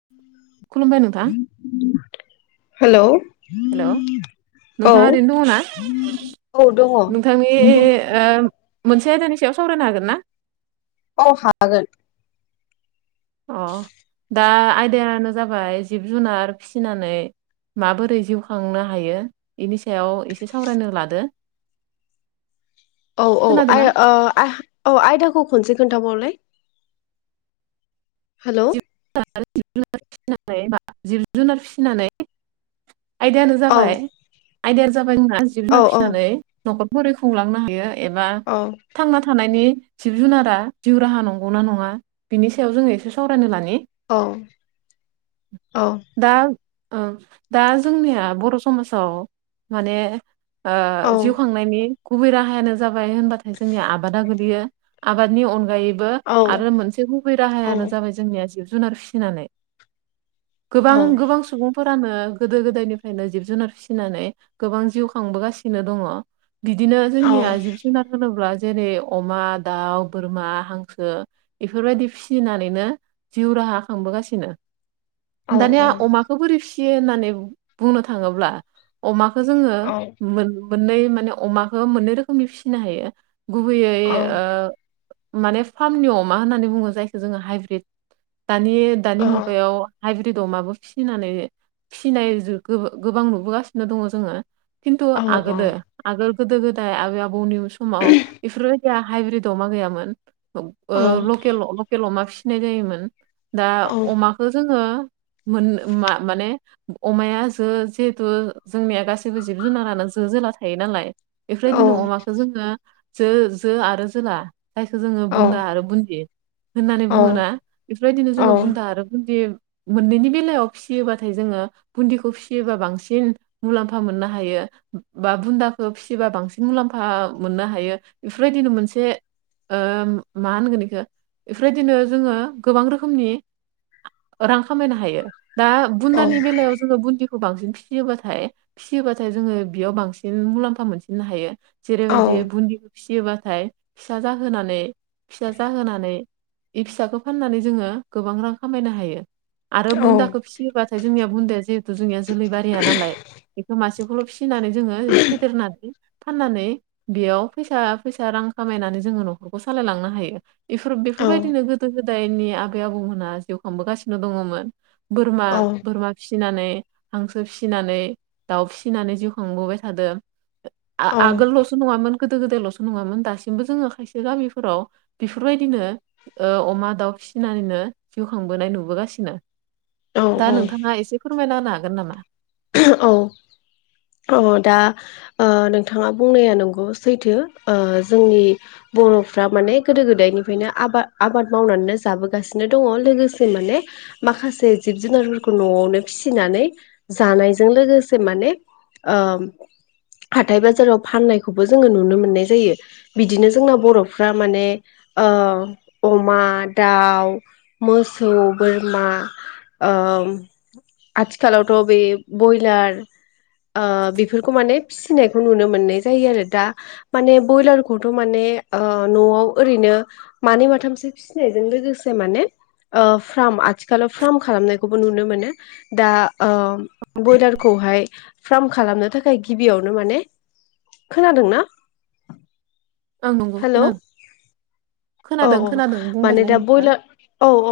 [inaudible] खुलुमबाय नोंथां। हेलौ हेल' औ नोंथाङा ओरैनो दङ ना? औ दङ नोंथांनि ओ मोनसे आयदानि सायाव सावरायनो हागोन ना? औ हागोन। अ दा आयदायानो जाबाय जिब जुनार फिसिनानै माबोरै जिउ खांनो हायो इनि सायाव एसे सावरायनो लादो। औ औ खोनादोंना आरो ओ आ औ आयदाखौ खनसे खोन्थाबावलाय हेल' [unintelligible] जिब जुनार फिसिनानै आयदायानो औ जाबाय आयदायाया जाबाय जोंना जिब औ जुनार औ फिसिनानै न'खरफोरै खुंलांनो हायो एबा औ थांना थानायनि जिब जुनारा जिउ राहा नंगौ ना नङा बिनि सायाव जोङो एसे सावरायनो लानि? औ औ दा ओं दा जोंनिया बर' समाजाव माने औ ओ जिउ खांनायनि गुबै राहायानो जाबाय होनबाथाय जोंनिया आबादा गोगलैयो आबादनि अनगायै बो औ आरो मोनसे है राहायानो जाबाय जोंनिया जिब जुनार फिसिनानै। औ गोबां गोबां सुबुं फोरानो गोदो गोदायनिफ्रायनो जिब जुनार फिसिनानै गोबां जिउ खांबोगासिनो दङ। बिदिनो जोंनिया जिब जुनार होनोब्ला जेरै अमा, दाउ, बोरमा, हांसो बेफोरबायदि फिसिनानैनो जिउ राहा खांबोगासिनो औ दानिया औ अमाखौ बोरै फि यो होननानै बुंनो थाङोब्ला अमाखौ जोङो औ औ औ मोन मोननै माने अमाखौ मोननै रोखोमनि फिसिनो हायो गुबैयै ओ माने फार्मनि अमा होननानै बुङो जायखौ जोङो हाइब्रिद दानि दानि मुगायाव हाइब्रिद अमाबो फिसिनानै फिसिनाय गोबां नुबोगासिनो दङ जोङो खिन्थु आगोलो आगोल गोदो गोदाय आबै आबौ नि समाव बेफोरबायदि हाइब्रिद अमा गैयामोन ओ लकेल केल अमा फिसिनाय जायोमोन दा अमाखौ जोङो मोन मा-माने अमाया जो जिहेथु जोंनिया गासैबो जिब जुनारानो जो जोला थायो नालाय बेफोरदिनो अमाखौ जोङो जो जो आरो जोला जायखौ जोङो बुन्दा आरो बुन्दि होननानै बुङो ना? बेफोरबायदिनो जोङो बुन्दा आरो बुन्दि मोननैनि बेलायाव फिसियोबाथाय जोङो बुन्दिखौ फिसियोबा बांसिन मुलाम्फा मोननो हायो। बा बुन्दाखौ फिसिबा बांसिन मुलाम्फा मोननो हायो बेफोरबायदिनो मोनसे ओ मा होनगोन बेखौ बेफोरबायदिनो जोङो गोबां रोखोमनि रां खामायनो हायो। दा बुन्दानि बेलायाव जोङो बुन्दिखौ बांसिन फिसियोबाथाय फिसियोबाथाय जोङो बेयाव बांसिन मुलाम्फा मोनसिननो हायो। जेरैबायदियो बुन फियोबाथाय फिसा जाहोनानै फिसा जाहोनानै बे फिसाखौ फाननानै जोङो गोबां रां खामायनो हायो आरो बुन्दाखौ फि योबाथाय जोंनिया बुन्दाया जिहेथु जोंनिया जोलै बारिया नालाय बेखौ मसेखौल' फिनानै जोङो फेदेरनानै फाननानै बेयाव फैसा फैसा रां खामायनानै जोङो न'खरखौ सालायलांनो हायो। बेफोर बेफोरबायदिनो गोदो गोदायनि आबै आबौमोनहा जिउ खांबोगासिनो दङमोन। बोरमा बोरमा फिसिनानै हांसो फिसिनानै दाउ फिसिनानै जिउ खांबोबाय थादों। आ-आगोल ल' सो नङामोन गोदो गोदायल'सो नङामोन दासिमबो जोङो खायसे गामिफोराव बेफोरबायदिनो ओ अमा दाउ फिसिनानैनो जिउ खांबोनाय नुबोगासिनो दा औ नोंथाङा एसे फोरमायना होनो हागोन नामा? औ औ दा ओ नोंथाङा बुंनाया नंगौ सैथो ओ जोंनि बर'फ्रा माने गोदो गोदायनिफ्रायनो आबाद आबाद मावनानैनो जाबोगासिनो दङ लोगोसे माने माखासे जिब जुनारफोरखौ न'आवनो फिसिनानै जानायजों लोगोसे माने ओ हाथाय बाजाराव फाननायखौबो जोङो नुनो मोननाय जायो। बिदिनो जोंना बर'फ्रा माने ओ अमा दाउ मोसौ बोरमा ओम आथिखालाव रबे ब्रयलार ओ बेफोरखौ माने फिसिनायखौ नुनो मोननाय जायो आरो दा माने ब्रयलारखौथ' माने ओ न'आव ओरैनो मानै माथामसो फिसिनायजों लोगोसे माने ओ फार्म आथिखालाव फार्म खालामनायखौबो नुनो मोनो दा अ बयलारखौहाय फार्म खालामनो थाखाय गिबियावनो माने खोनादों ना? आं नंगौ खोनादों औ खोनादों औ खोनादों माने बुंबायलाय दा नोंथां बयलार औ औ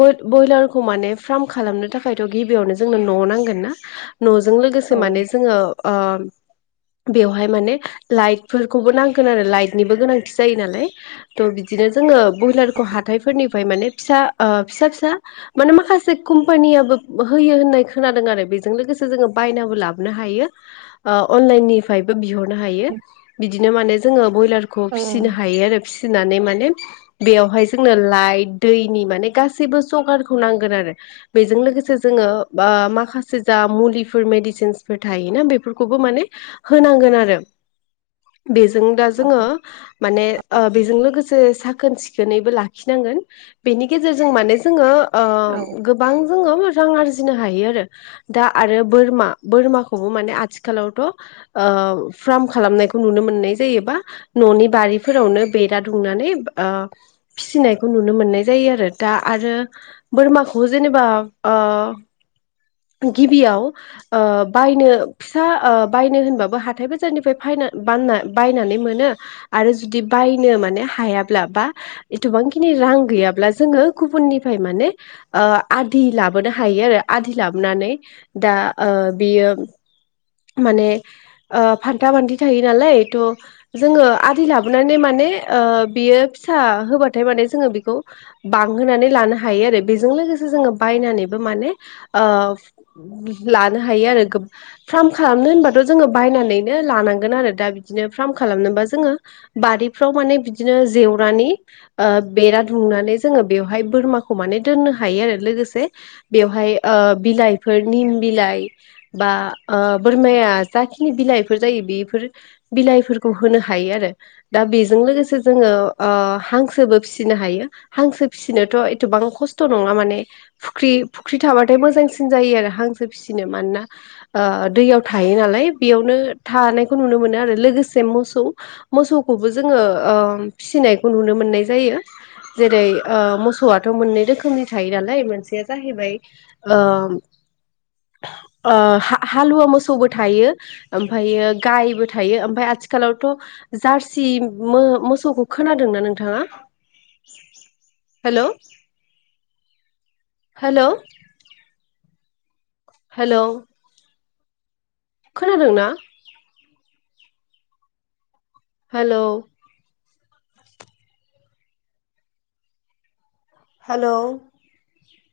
बय-बयलारखौ माने फार्म खालामनो थाखायथ' गिबियावनो जोंनो न' नांगोन ना न'जों औ लोगोसे माने जोङो ओ बेवहाय माने लाइटफोरखौबो नांगोन आरो लाइटनिबो गोनांथि जायो नालाय थ' बिदिनो जोङो बयलारखौ हाथायफोरनिफ्राय माने फिसा ओ फिसा फिसा माने माखासे कम्पानियाबो होयो हो नाय खोनादों आरो बेजों लोगोसे जोङो बायनाबो लाबोनो हायो। ओ अनलाइननिफ्रायबो बिहरनो हायो बिदिनो माने जोङो ब्रयलार खौ फिसिनो औ हायो आरो फिसिनानै माने बेवहाय जोंनो लाइट दैनि माने गासैबो जगारखौ नांगोन आरो। बेजों लोगोसे जोङो बा माखासे जा मुलिफोर मेडिसिनसफोर थायोना बेफोरखौबो माने होनांगोन आरो। बेजों दा औ जोङो माने बेजों लोगोसे साखोन सिखोनैबो ला खिनांगोन बेनि गेजेरजों माने जोङो औ। ओ गोबां जोंङो रां आर जिनो हायो आरो दा आरो बोरमा बोरमाखौबो माने आथिखालावथ' ओ फार्म खालामनायखौ नुनो मोननाय जायोबा न'नि बारिफोरावनो बेरा दुंनानै ओ फिसिनायखौ नुनो मोननाय जायो आरो दा आरो बोरमाखौ जेनेबा ओ गिबियाव अ बायनो फिसा अ बायनो होनबाबो हाथाय बाजारनिफ्रायना बा बायनानै मोनो। आरो जुदि बायनो माने हायाब्ला बा एथबांखिनि रां गैयाब्ला जोङो गुबुननिफ्राय माने ओ आदि लाबोनो हायो आरो आदि लाबोनानै दा ओ बियो माने ओ फान्था फान्थि थायो नालाय थ' जोङो आदि लाबोनानै माने ओ बियो फिसा होबाथाय माने जोङो बेखौ बांहोनानै लानो हायो आरो बेजों लोगोसे जोङो बायनानैबो माने ओ लानो हायो आरो। फार्म खालामनो होनबाथ' जोङो बायनानैनो लानांगोन आरो दा बिदिनो फार्म खालामनोबा जोङो बारिफ्राव माने बिदिनो जेवरानि ओ बेरा दुमनानै जोङो बेवहाय बोरमाखौ माने दोननो हायो आरो लोगोसे बेव हाय ओ बिलाइफोर निम बिलाइ बा ओ बोरमाया जाखिनि बिलाइफोर जायो बेफोर बिलाइफोरखौ होनो हायो आरो। दा बेजों लोगोसे अ जोङो हांसोबो फिसिनो हायो। हांसो फिसिनोथ' एथबां खस्थ' नङा माने फुख्रि फुख्रि थाबाथाय मोजांसिन जायो आरो हांसो फिसिनो। मानोना ओ दैयाव थायो नालाय बेयावनो थानायखौ नुनो मोनो आरो लोगोसे मोसौ मोसौखौबो जोङो ओम फिसिनायखौ नुनो मोननाय जायो। जेरै ओ मोसौआथ' मोननै रोखोमनि थायो नालाय मोनसेया जाहैबाय ओ ओ हा हालुवा मोसौबो थायो। ओमफायो गायबो थायो ओमफाय आथिखालावथ' जार्सि मो मोसौखौ खोनादों ना नोंथाङा? [inaudible] हेल' हेल' हेलौ खोनादों ना? Hello hello